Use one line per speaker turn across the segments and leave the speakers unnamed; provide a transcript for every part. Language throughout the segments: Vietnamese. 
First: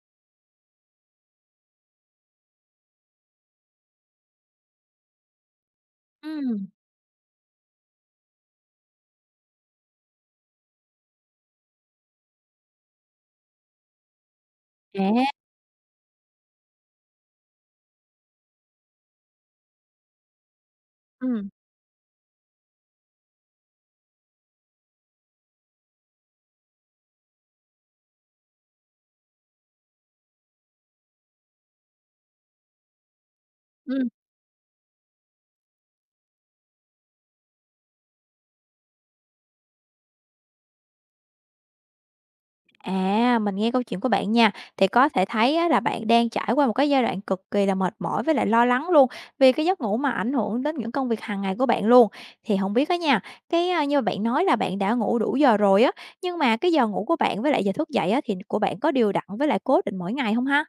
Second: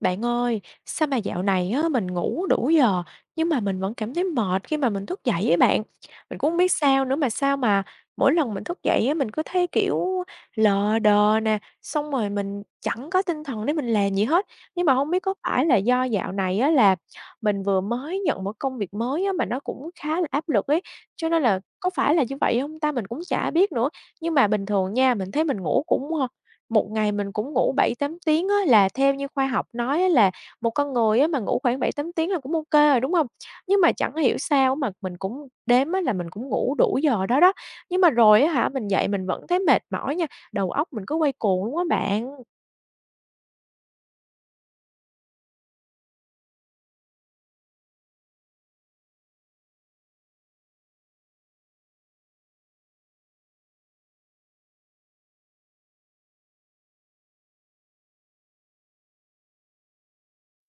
Bạn ơi, sao mà dạo này á, mình ngủ đủ giờ nhưng mà mình vẫn cảm thấy mệt khi mà mình thức dậy ấy bạn. Mình cũng không
Ừm.
biết sao nữa mà sao mà mỗi lần mình thức dậy á, mình cứ thấy kiểu lờ đờ nè, xong rồi mình chẳng có tinh thần để mình làm gì hết. Nhưng mà không biết
À.
có phải là do dạo này á, là mình vừa mới nhận một công việc mới á, mà nó cũng khá là áp lực ấy. Cho nên
Ừm.
là có phải là như vậy không ta? Mình cũng chả biết nữa. Nhưng mà bình thường nha, mình thấy mình ngủ cũng một ngày mình cũng ngủ bảy 8 tiếng á, là theo như khoa học nói á là một con người á mà ngủ khoảng bảy 8 tiếng là cũng ok rồi, đúng không? Nhưng mà
Ừm.
chẳng hiểu sao mà mình cũng đếm á là mình cũng ngủ đủ giờ đó đó, nhưng mà rồi á hả, mình dậy mình vẫn thấy mệt mỏi nha, đầu óc mình cứ quay cuồng luôn á bạn.
Mình nghe câu chuyện của bạn nha, thì có thể thấy á là bạn đang trải qua một cái giai đoạn cực kỳ là mệt mỏi với lại lo lắng luôn, vì cái giấc ngủ mà ảnh hưởng đến những công việc hàng ngày của bạn luôn. Thì hổng biết á nha, như mà bạn nói là bạn đã ngủ đủ giờ rồi á, nhưng mà cái giờ ngủ của bạn với lại giờ thức dậy á thì của bạn có đều đặn với lại cố định mỗi ngày hông ha?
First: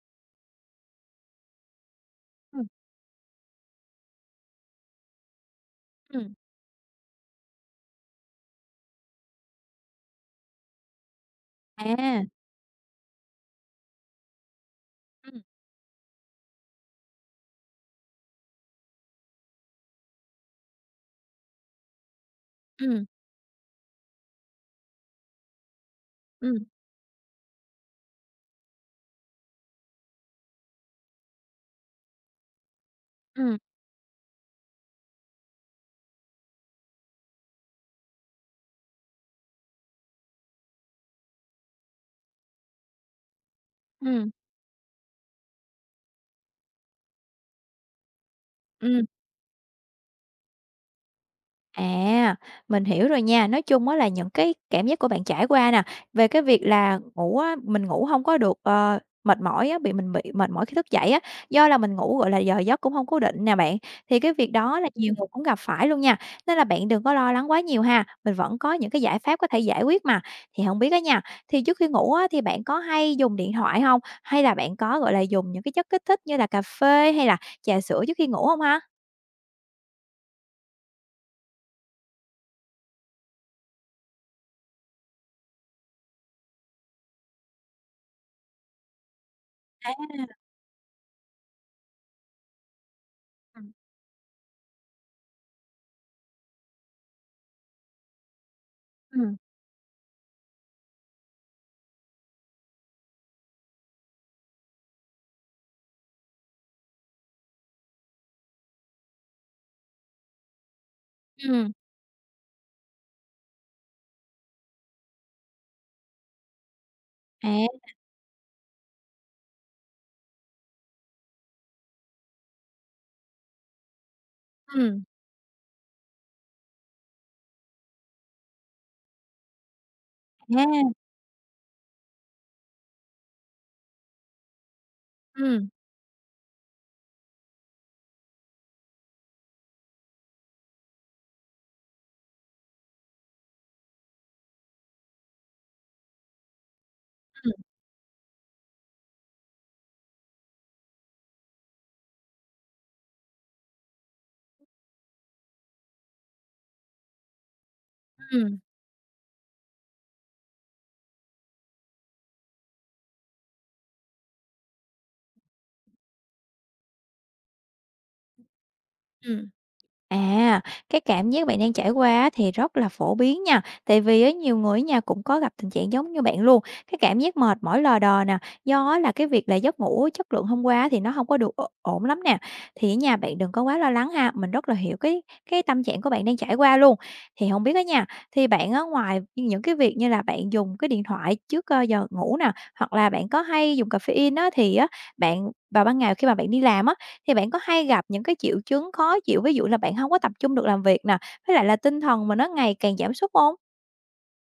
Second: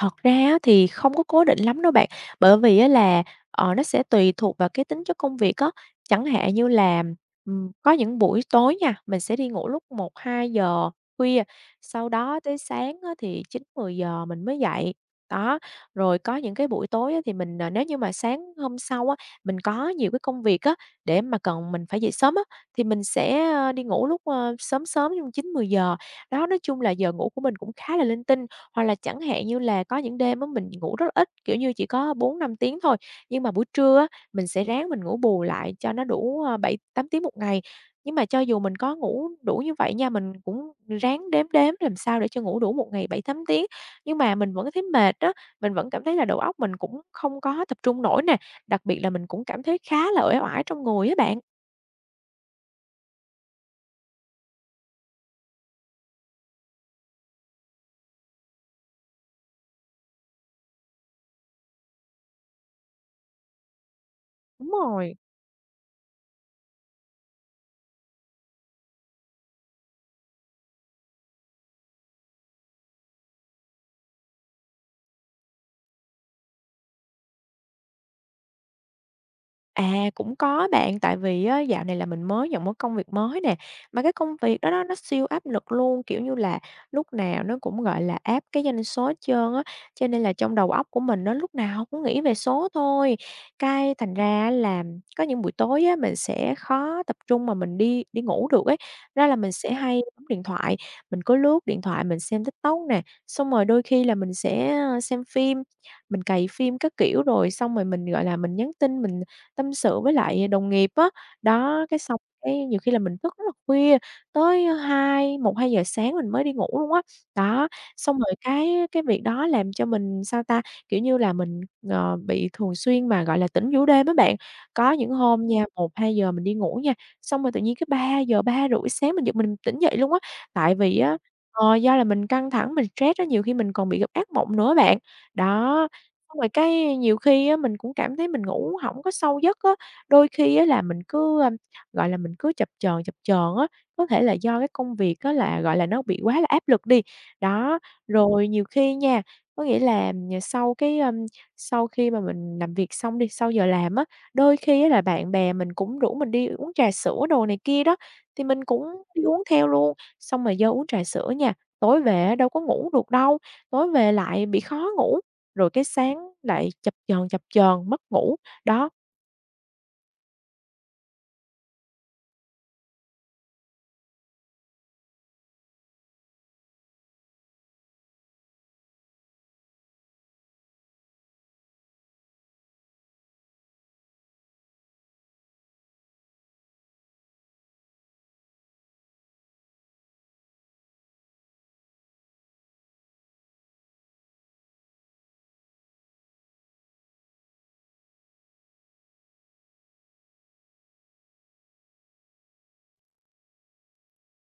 Thật ra á thì không có cố định lắm đâu bạn, bởi
Ừm.
vì á là, nó sẽ tùy thuộc vào cái tính chất công việc á. Chẳng
Ừm.
hạn như là, có những buổi tối nha, mình sẽ đi ngủ lúc một hai giờ khuya, sau
À.
đó tới sáng á thì chín mười giờ mình mới dậy.
Ừm.
Đó, rồi có những cái buổi tối á thì mình, nếu như mà sáng hôm sau á, mình có nhiều cái công việc á, để mà cần mình phải dậy sớm á, thì mình
Ừm.
sẽ, đi ngủ lúc, sớm sớm, trong chín mười giờ. Đó, nói
Ừm.
chung là giờ ngủ của mình cũng khá là linh tinh. Hoặc là chẳng hạn như là có những đêm á mình ngủ rất là ít, kiểu như, chỉ có bốn năm tiếng thôi, nhưng mà
Ừm.
buổi trưa á, mình sẽ ráng mình ngủ bù lại cho nó đủ, 7-8 tiếng một ngày. Nhưng mà cho dù mình có ngủ đủ như vậy nha, mình cũng ráng đếm đếm làm sao để cho ngủ đủ một ngày bảy tám tiếng, nhưng
Ừm.
mà mình vẫn thấy mệt đó, mình vẫn cảm thấy là đầu óc mình cũng không có tập trung nổi nè, đặc biệt
Ừm.
là mình cũng cảm thấy khá là uể oải trong người á bạn.
À, mình hiểu rồi nha. Nói chung á là những cái cảm giác của bạn trải qua nè, về cái việc là ngủ á, mình ngủ không có được, mệt mỏi á, mình bị mệt mỏi khi thức dậy á, do là mình ngủ, gọi là, giờ giấc cũng không cố định nè bạn. Thì cái việc
Đúng
đó là nhiều
rồi.
người cũng gặp phải luôn nha, nên là bạn đừng có lo lắng quá nhiều ha, mình vẫn có những cái giải pháp có thể giải quyết mà. Thì không biết á nha, thì trước khi ngủ á, thì bạn có hay dùng điện thoại không? Hay là bạn có, gọi là, dùng những cái chất kích thích như là cà phê hay là trà sữa trước khi ngủ không ha?
À, cũng có bạn, tại vì á, dạo này là mình mới nhận một công việc mới nè, mà cái công việc đó đó nó siêu áp lực luôn, kiểu như là, lúc nào nó cũng, gọi là, áp cái doanh số hết trơn á,
À.
cho nên là trong đầu óc của mình nó lúc nào cũng nghĩ về số thôi.
Ừm.
Cái thành ra là có những buổi tối á, mình sẽ khó tập trung mà mình đi đi ngủ được ấy, ra là
Ừm.
mình sẽ hay bấm điện thoại, mình cứ lướt điện thoại, mình xem TikTok nè, xong rồi đôi khi là mình sẽ, xem phim, mình cày phim các kiểu, rồi xong rồi mình, gọi là, mình nhắn tin, mình tâm sự với lại đồng nghiệp á. Đó, cái xong cái nhiều khi là mình thức rất là khuya, tới một hai giờ sáng mình mới đi ngủ luôn á.
À.
Đó, xong rồi cái việc đó làm cho mình, sao ta, kiểu như là, mình, bị thường xuyên mà, gọi là, tỉnh giữa đêm á bạn. Có
Ừm.
những hôm nha, một hai giờ mình đi ngủ nha, xong rồi tự nhiên cái 3 giờ 3 rưỡi sáng mình giật mình tỉnh dậy luôn á. Tại vì
À.
á, do là mình căng thẳng, mình stress á, nhiều khi mình còn bị gặp ác mộng nữa bạn.
Ừm.
Đó. Xong rồi cái nhiều khi á, mình cũng cảm thấy mình ngủ hổng có sâu giấc á, đôi khi á là mình cứ, gọi là, mình cứ chập chờn á, có thể là do cái công việc á là, gọi là, nó bị quá là áp lực đi.
Ừm.
Đó, rồi nhiều khi nha, có nghĩa là, sau cái, sau khi mà mình làm việc xong đi, sau giờ làm á, đôi khi á là bạn bè mình cũng rủ mình đi uống trà sữa đồ này kia đó, thì
Ừm.
mình cũng đi uống theo luôn. Xong rồi do uống trà sữa nha, tối về á đâu có ngủ được đâu, tối về lại bị khó ngủ, rồi cái sáng lại chập chờn, mất ngủ. Đó.
Ừm. À, cái cảm giác bạn đang trải qua á thì rất là phổ biến nha, tại vì á nhiều người ở nhà cũng có gặp tình trạng giống như bạn luôn. Cái cảm giác mệt mỏi lờ đờ nè, do á là cái việc là giấc ngủ chất lượng hôm qua á thì nó không có được ổn lắm nè. Thì ở nhà bạn đừng có quá lo lắng ha, mình rất là hiểu cái tâm trạng của bạn đang trải qua luôn. Thì không biết á nha, thì bạn ở ngoài những cái việc như là bạn dùng cái điện thoại trước, giờ ngủ nè, hoặc là bạn có hay dùng caffeine á, thì á bạn vào ban ngày khi mà bạn đi làm á thì bạn có hay gặp những cái triệu chứng khó chịu, ví dụ là bạn hông có tập trung được làm việc nè, với lại là tinh thần mà nó ngày càng giảm sút hông?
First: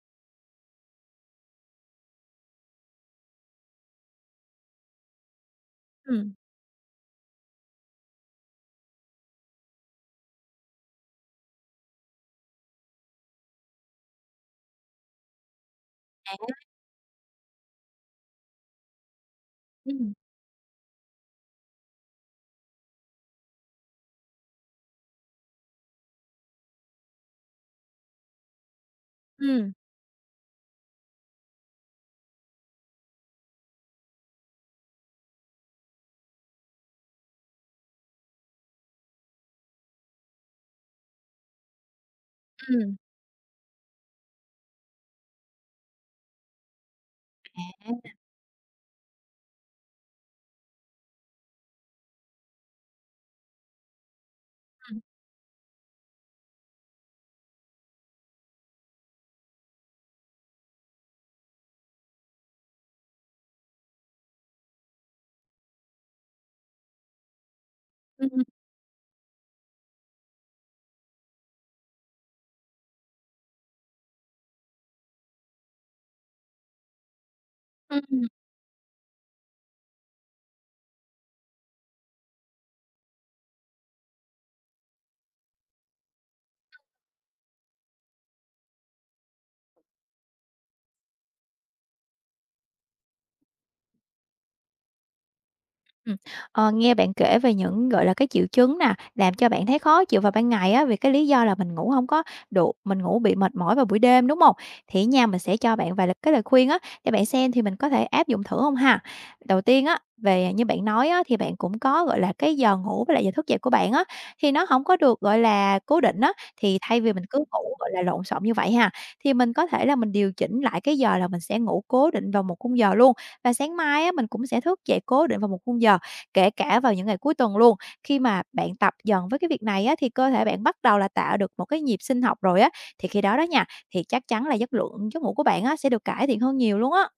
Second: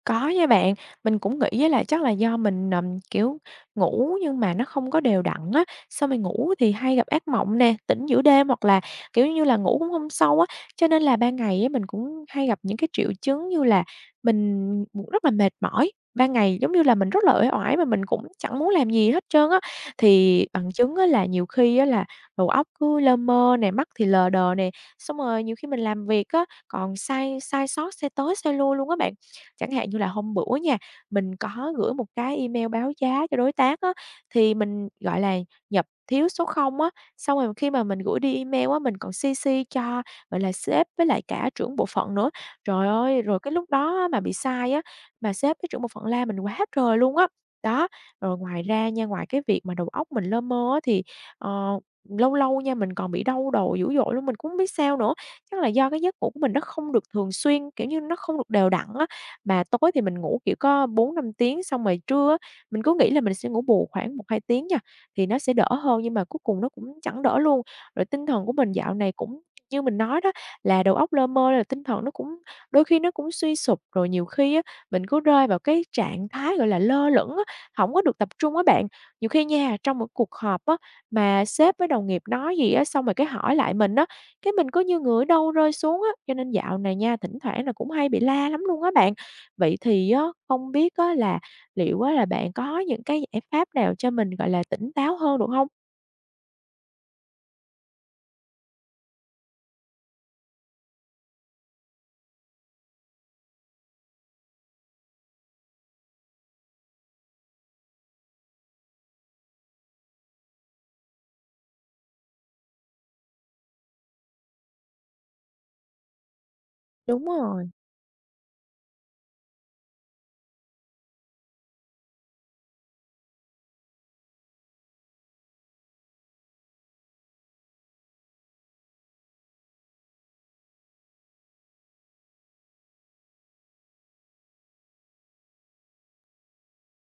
Có nha bạn, mình cũng nghĩ á là chắc là do mình, kiểu, ngủ nhưng mà nó không có đều đặn á, xong rồi
Ừm.
ngủ thì hay gặp ác mộng nè, tỉnh giữa đêm hoặc là, kiểu như là, ngủ cũng không sâu á. Cho nên là ban ngày á mình cũng hay gặp những cái triệu chứng như là mình rất là mệt mỏi, ban ngày giống như là mình rất là uể oải mà mình cũng chẳng muốn làm gì hết trơn á.
Ừm.
Thì bằng chứng á là nhiều khi á là đầu óc cứ lơ mơ nè, mắt thì lờ đờ nè, xong rồi nhiều khi mình làm việc á, còn sai sai sót, sai tới sai lui luôn á bạn. Chẳng
Ừm.
hạn như là hôm bữa nha, mình có gửi một cái email báo giá cho đối tác á, thì mình, gọi là, nhập thiếu số không á, xong rồi khi mà mình gửi đi email á, mình còn CC cho, gọi là, sếp với lại cả trưởng bộ phận nữa. Trời
Ừm.
ơi, rồi cái lúc đó á mà bị sai á, mà sếp với trưởng bộ phận la mình quá trời luôn á. Đó, rồi ngoài ra nha, ngoài cái việc mà đầu óc mình lơ mơ á thì, ờ, lâu lâu nha, mình còn bị đau đầu dữ dội luôn, mình cũng hông biết sao
Ừm.
nữa. Chắc là do cái giấc ngủ của mình nó không được thường xuyên, kiểu như, nó không được đều đặn á, mà tối thì mình ngủ, kiểu, có bốn năm tiếng, xong rồi trưa á, mình cứ nghĩ là mình sẽ ngủ bù khoảng một hai tiếng nha, thì nó sẽ đỡ hơn, nhưng mà cuối cùng nó cũng chẳng đỡ luôn. Rồi tinh thần của mình dạo này cũng như mình nói đó, là đầu óc lơ mơ, là tinh thần nó cũng đôi khi nó cũng suy sụp, rồi nhiều khi á, mình cứ rơi vào cái trạng thái, gọi là, lơ lửng á, hổng
Ừm.
có được
Ừm.
tập trung á bạn. Nhiều khi nha, trong một cuộc họp á, mà sếp với đồng nghiệp nói gì á, xong rồi cái hỏi lại mình á, cái mình cứ như người ở đâu rơi xuống á, cho nên dạo này nha, thỉnh thoảng là cũng hay bị la lắm luôn á bạn. Vậy thì á, không biết á là liệu á là bạn có những cái giải pháp nào cho mình, gọi là, tỉnh táo hơn được không?
Ừm, nghe bạn kể về những, gọi là, cái triệu chứng nè, làm cho bạn thấy khó chịu vào ban ngày á, vì cái lý do là mình ngủ hông có đủ, mình ngủ bị mệt mỏi vào buổi đêm, đúng hông? Thì á nha, mình sẽ cho bạn vài lời cái lời khuyên á, để bạn xem thì mình có thể áp dụng thử hông ha. Đầu tiên á, về như bạn nói á, thì bạn cũng có, gọi là, cái giờ ngủ với lại giờ thức dậy của bạn á, thì nó hổng có được, gọi là, cố định á, thì thay vì
Đúng
mình cứ
rồi.
ngủ, gọi là, lộn xộn như vậy ha, thì mình có thể là mình điều chỉnh lại cái giờ là mình sẽ ngủ cố định vào một khung giờ luôn, và sáng mai á, mình cũng sẽ thức dậy cố định vào một khung giờ kể cả vào những ngày cuối tuần luôn. Khi mà bạn tập dần với cái việc này á, thì cơ thể bạn bắt đầu là tạo được một cái nhịp sinh học rồi á, thì khi đó đó nha, thì chắc chắn là chất lượng giấc ngủ của bạn á, sẽ được cải thiện hơn nhiều luôn á.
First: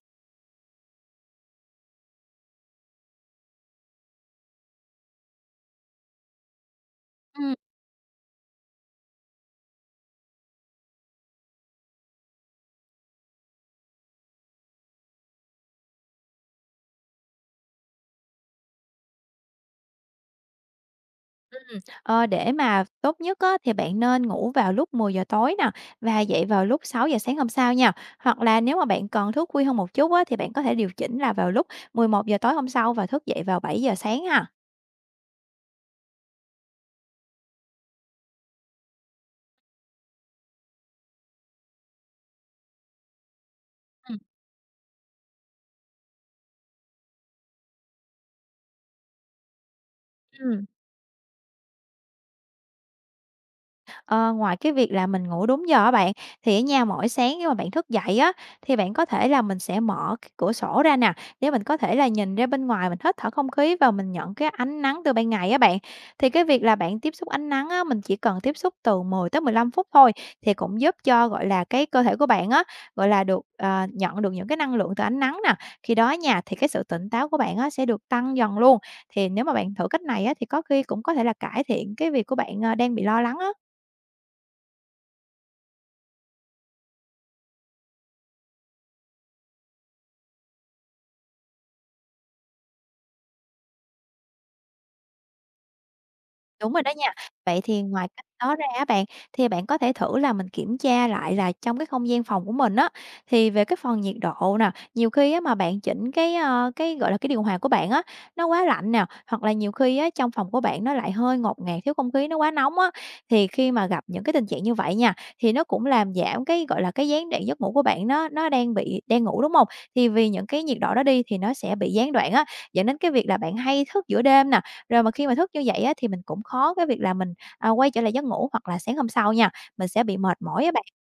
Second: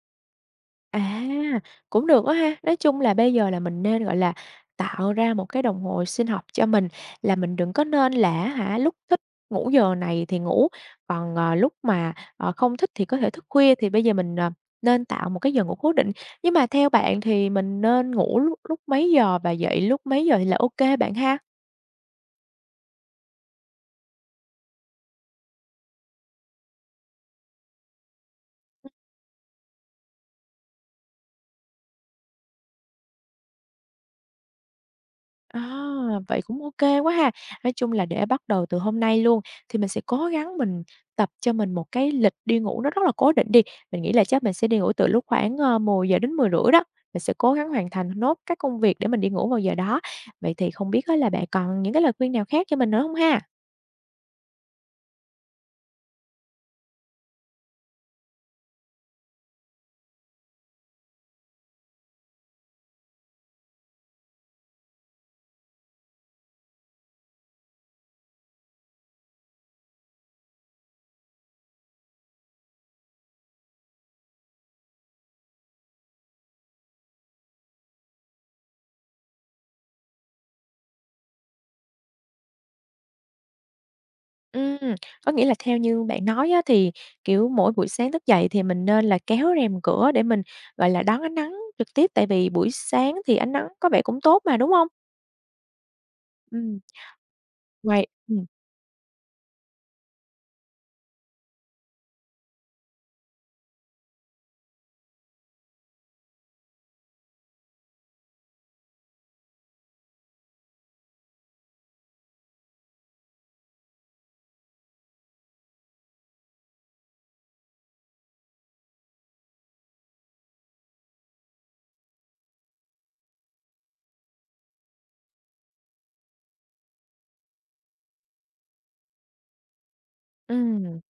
À, cũng được á ha. Nói chung là bây giờ là mình nên, gọi là, tạo ra một cái đồng hồ sinh học cho mình, là
Ừm,
mình đừng có nên là lúc thích ngủ giờ này thì ngủ, còn, lúc mà, không thích thì có thể thức khuya, thì bây giờ mình, nên tạo một cái giờ ngủ cố định. Nhưng mà theo bạn thì mình nên ngủ lúc lúc mấy giờ và dậy lúc mấy giờ thì là ok bạn ha?
ờ, để mà tốt nhất á, thì bạn nên ngủ vào lúc 10 giờ tối nè và dậy vào lúc 6 giờ sáng hôm sau nha. Hoặc là nếu mà bạn còn thức khuya hơn một chút á, thì bạn có thể điều chỉnh là vào lúc 11 giờ tối hôm sau và thức dậy vào 7 giờ sáng ha.
À, vậy cũng ok quá ha. Nói chung là để bắt đầu từ hôm nay luôn thì mình sẽ cố gắng mình tập cho mình một cái lịch đi ngủ nó rất là cố định đi. Mình nghĩ
Ừm.
là chắc mình sẽ đi ngủ từ lúc khoảng, 10 giờ đến 10 rưỡi đó, mình sẽ cố gắng hoàn thành nốt các công việc để mình đi ngủ vào giờ đó. Vậy
Ừm.
thì không biết á là bạn còn những cái lời khuyên nào khác cho mình nữa không ha?
Ờ, Ngoài cái việc là mình ngủ đúng giờ á bạn, thì ở nhà mỗi sáng khi mà bạn thức dậy á, thì bạn có thể là mình sẽ mở cái cửa sổ ra nè, để mình có thể là nhìn ra bên ngoài, mình hít thở không khí và mình nhận cái ánh nắng từ ban ngày á bạn. Thì cái việc là bạn tiếp xúc ánh nắng á, mình chỉ cần tiếp xúc từ 10 tới 15 phút thôi, thì cũng giúp cho, gọi là, cái cơ thể của bạn á, gọi là, được, nhận được những cái năng lượng từ ánh nắng nè. Khi đó nha, thì cái sự tỉnh táo của bạn á, sẽ được tăng dần luôn. Thì nếu mà bạn thử cách này á, thì có khi cũng có thể là cải thiện cái việc của bạn, đang bị lo lắng á.
Ừm, có nghĩa là theo như bạn nói á thì, kiểu, mỗi buổi sáng thức dậy thì mình nên là kéo rèm cửa để mình, gọi là, đón ánh nắng trực tiếp, tại vì buổi sáng thì ánh nắng có vẻ cũng tốt mà, đúng không?
Đúng
Ừm.
rồi đó nha. Vậy thì
Ngoài
ngoài cách đó ra á bạn, thì bạn có thể thử là mình kiểm tra lại là trong cái không gian phòng của mình á, thì về cái phần nhiệt độ nè, nhiều khi á mà bạn chỉnh cái, cái, gọi là, cái điều hòa của bạn á, nó quá lạnh nè, hoặc là nhiều khi á trong phòng của bạn nó lại hơi ngột ngạt, thiếu không khí nó quá nóng á, thì khi mà gặp những cái tình trạng như vậy nha, thì nó cũng làm giảm cái, gọi là, cái gián đoạn giấc ngủ của bạn nó đang ngủ, đúng không? Thì vì những cái nhiệt độ đó đi thì nó sẽ bị gián đoạn á, dẫn đến cái việc là bạn hay thức giữa đêm nè, rồi mà khi mà thức như vậy á, thì mình cũng khó cái việc là mình, à, quay trở lại giấc ngủ hoặc là sáng hôm sau nha, mình sẽ bị mệt mỏi á bạn.
ừm.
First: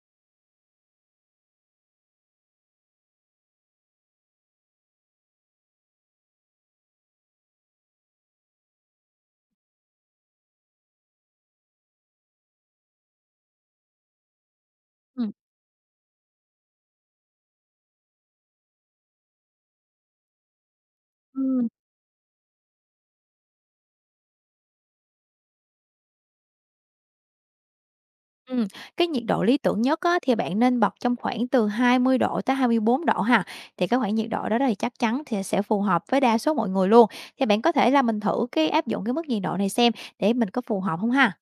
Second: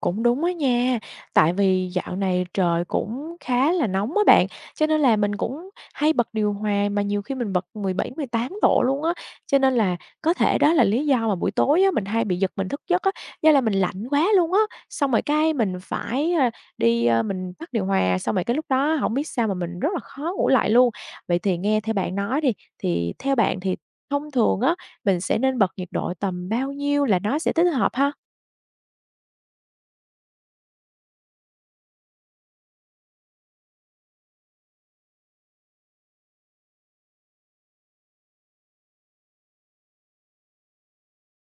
Cũng đúng á nha, tại vì dạo này trời cũng khá là nóng á bạn, cho nên là mình cũng hay bật điều hòa mà nhiều khi mình bật 17, 18 độ luôn á. Cho nên là có thể đó là lý do mà buổi tối á, mình hay bị giật mình thức giấc á, do là mình lạnh quá luôn á. Xong rồi
Ừm.
cái mình phải, đi, mình tắt điều hòa, xong rồi cái lúc đó không biết sao mà mình rất là khó ngủ lại luôn. Vậy thì
Ừm,
nghe theo bạn nói đi, thì theo bạn thì thông thường á, mình sẽ nên bật nhiệt độ tầm bao nhiêu là nó sẽ thích hợp ha?
ừm, cái nhiệt độ lý tưởng nhất á, thì bạn nên bật trong khoảng từ 20 độ tới 24 độ ha, thì cái khoảng nhiệt độ đó đó thì chắc chắn thì sẽ phù hợp với đa số mọi người luôn. Thì bạn có thể là mình thử cái áp dụng cái mức nhiệt độ này xem để mình có phù hợp không ha?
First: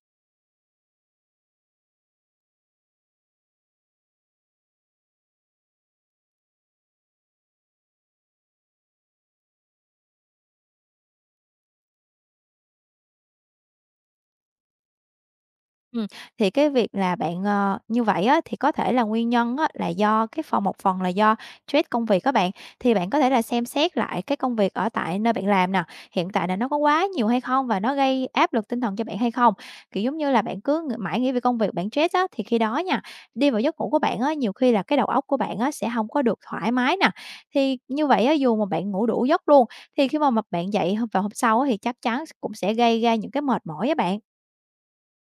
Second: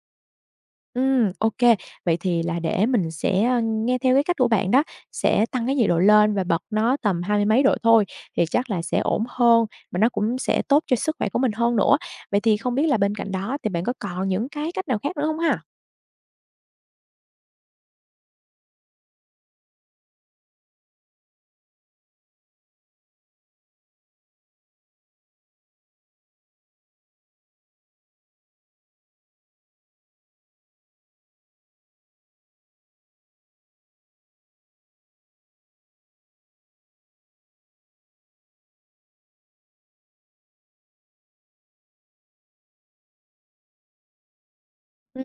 Ok. Vậy thì là để mình sẽ, nghe theo cái cách của bạn đó, sẽ tăng cái nhiệt độ lên và bật nó tầm hai mươi mấy độ thôi, thì chắc là sẽ ổn hơn và nó cũng sẽ tốt cho sức khỏe của mình hơn nữa. Vậy thì không biết là bên cạnh đó thì bạn có còn những cái cách nào khác nữa không ha?
Ừm, thì cái việc là bạn, như vậy á, thì có thể là nguyên nhân á, là do cái phần một phần là do stress công việc các bạn. Thì bạn có thể là xem xét lại cái công việc ở tại nơi bạn làm nè, hiện tại là nó có quá nhiều hay không và nó gây áp lực tinh thần cho bạn hay không? Kiểu, giống như là, bạn cứ ng mãi nghĩ về công việc, bạn stress á, thì khi đó nha, đi vào giấc ngủ của bạn á, nhiều khi là cái đầu óc của bạn á, sẽ không có được thoải mái nè. Thì như vậy á, dù mà bạn ngủ đủ giấc luôn, thì khi mà bạn dậy h vào hôm sau á, thì chắc chắn cũng sẽ gây ra những cái mệt mỏi á bạn.
Ừm,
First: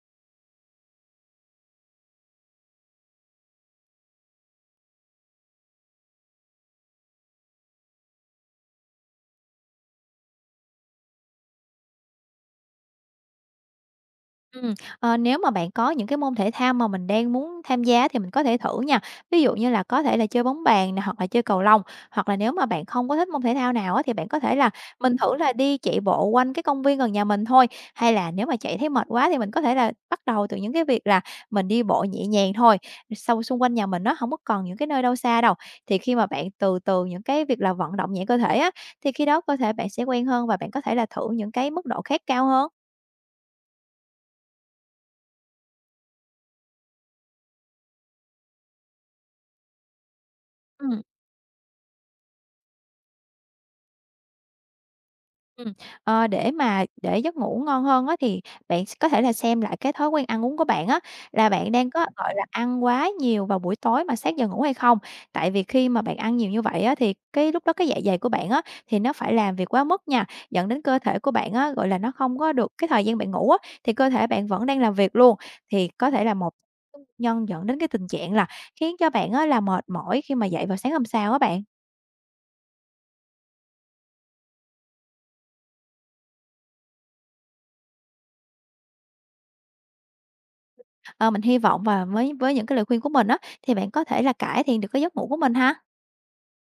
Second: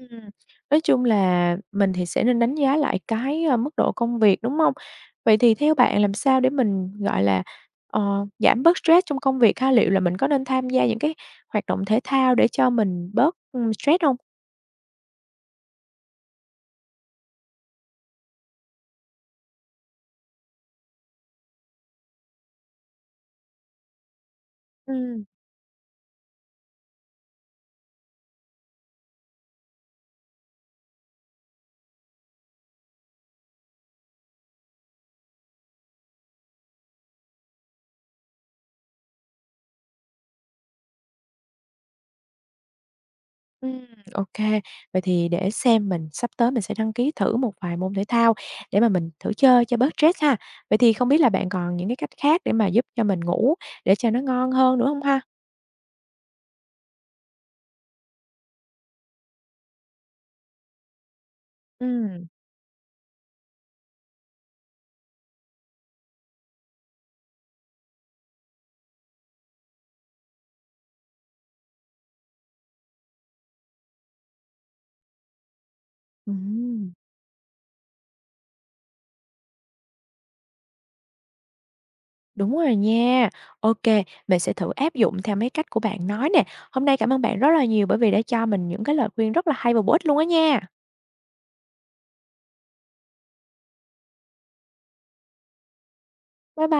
nói chung là mình thì sẽ nên đánh giá lại cái, mức độ công việc, đúng không? Vậy thì theo bạn làm sao để mình, gọi là, giảm bớt stress trong công việc ha? Liệu là mình có nên tham gia những cái hoạt động thể thao để cho mình bớt, stress không?
Ừm, nếu mà bạn có những cái môn thể thao mà mình đang muốn tham gia thì mình có thể thử nha. Ví dụ như là có thể là chơi bóng bàn nè, hoặc là chơi cầu lông, hoặc là nếu mà bạn không có thích môn thể thao nào á, thì bạn có thể là mình
Ừm.
thử là đi chạy bộ quanh cái công viên gần nhà mình thôi. Hay là nếu mà chạy thấy mệt quá thì mình có thể là bắt đầu từ những cái việc là mình đi bộ nhẹ nhàng thôi, sau xung quanh nhà mình nó không có còn những cái nơi đâu xa đâu. Thì khi mà bạn từ từ những cái việc là vận động nhẹ cơ thể á, thì khi đó cơ thể bạn sẽ quen hơn và bạn có thể là thử những cái mức độ khác cao hơn.
Ừm, ô. Vậy thì để xem mình sắp tới mình sẽ đăng ký thử một vài môn thể thao để mà mình thử chơi cho bớt stress ha. Vậy thì
Ừm.
không biết là bạn còn những cái cách khác để mà giúp cho mình ngủ để cho nó ngon hơn nữa không ha?
Ừm, để giấc ngủ ngon hơn á, thì bạn có thể là xem lại cái thói quen ăn uống của bạn á, là bạn đang có,
Ừm.
gọi là, ăn quá nhiều vào buổi tối mà sát giờ ngủ hay không? Tại vì khi mà bạn ăn nhiều như vậy á, thì cái lúc đó cái dạ dày của bạn á, thì nó phải làm việc quá mức nha, dẫn đến cơ thể của bạn á, gọi là, nó không có được cái thời gian bạn ngủ á, thì cơ thể bạn vẫn đang làm việc luôn. Thì có thể là một
Ừm,
nhân dẫn đến cái tình trạng là khiến cho bạn á, là mệt mỏi khi mà dậy vào sáng hôm sau á bạn.
đúng rồi nha. Ô, mình sẽ thử áp dụng theo mấy cách của bạn nói nè. Hôm nay cảm ơn bạn rất là nhiều bởi vì đã cho mình những cái lời khuyên rất là hay và bổ ích luôn á nha.
Ờ, mình hy vọng và với những cái lời khuyên của mình á, thì bạn có thể là cải thiện được cái giấc ngủ của mình ha.
Bye bye.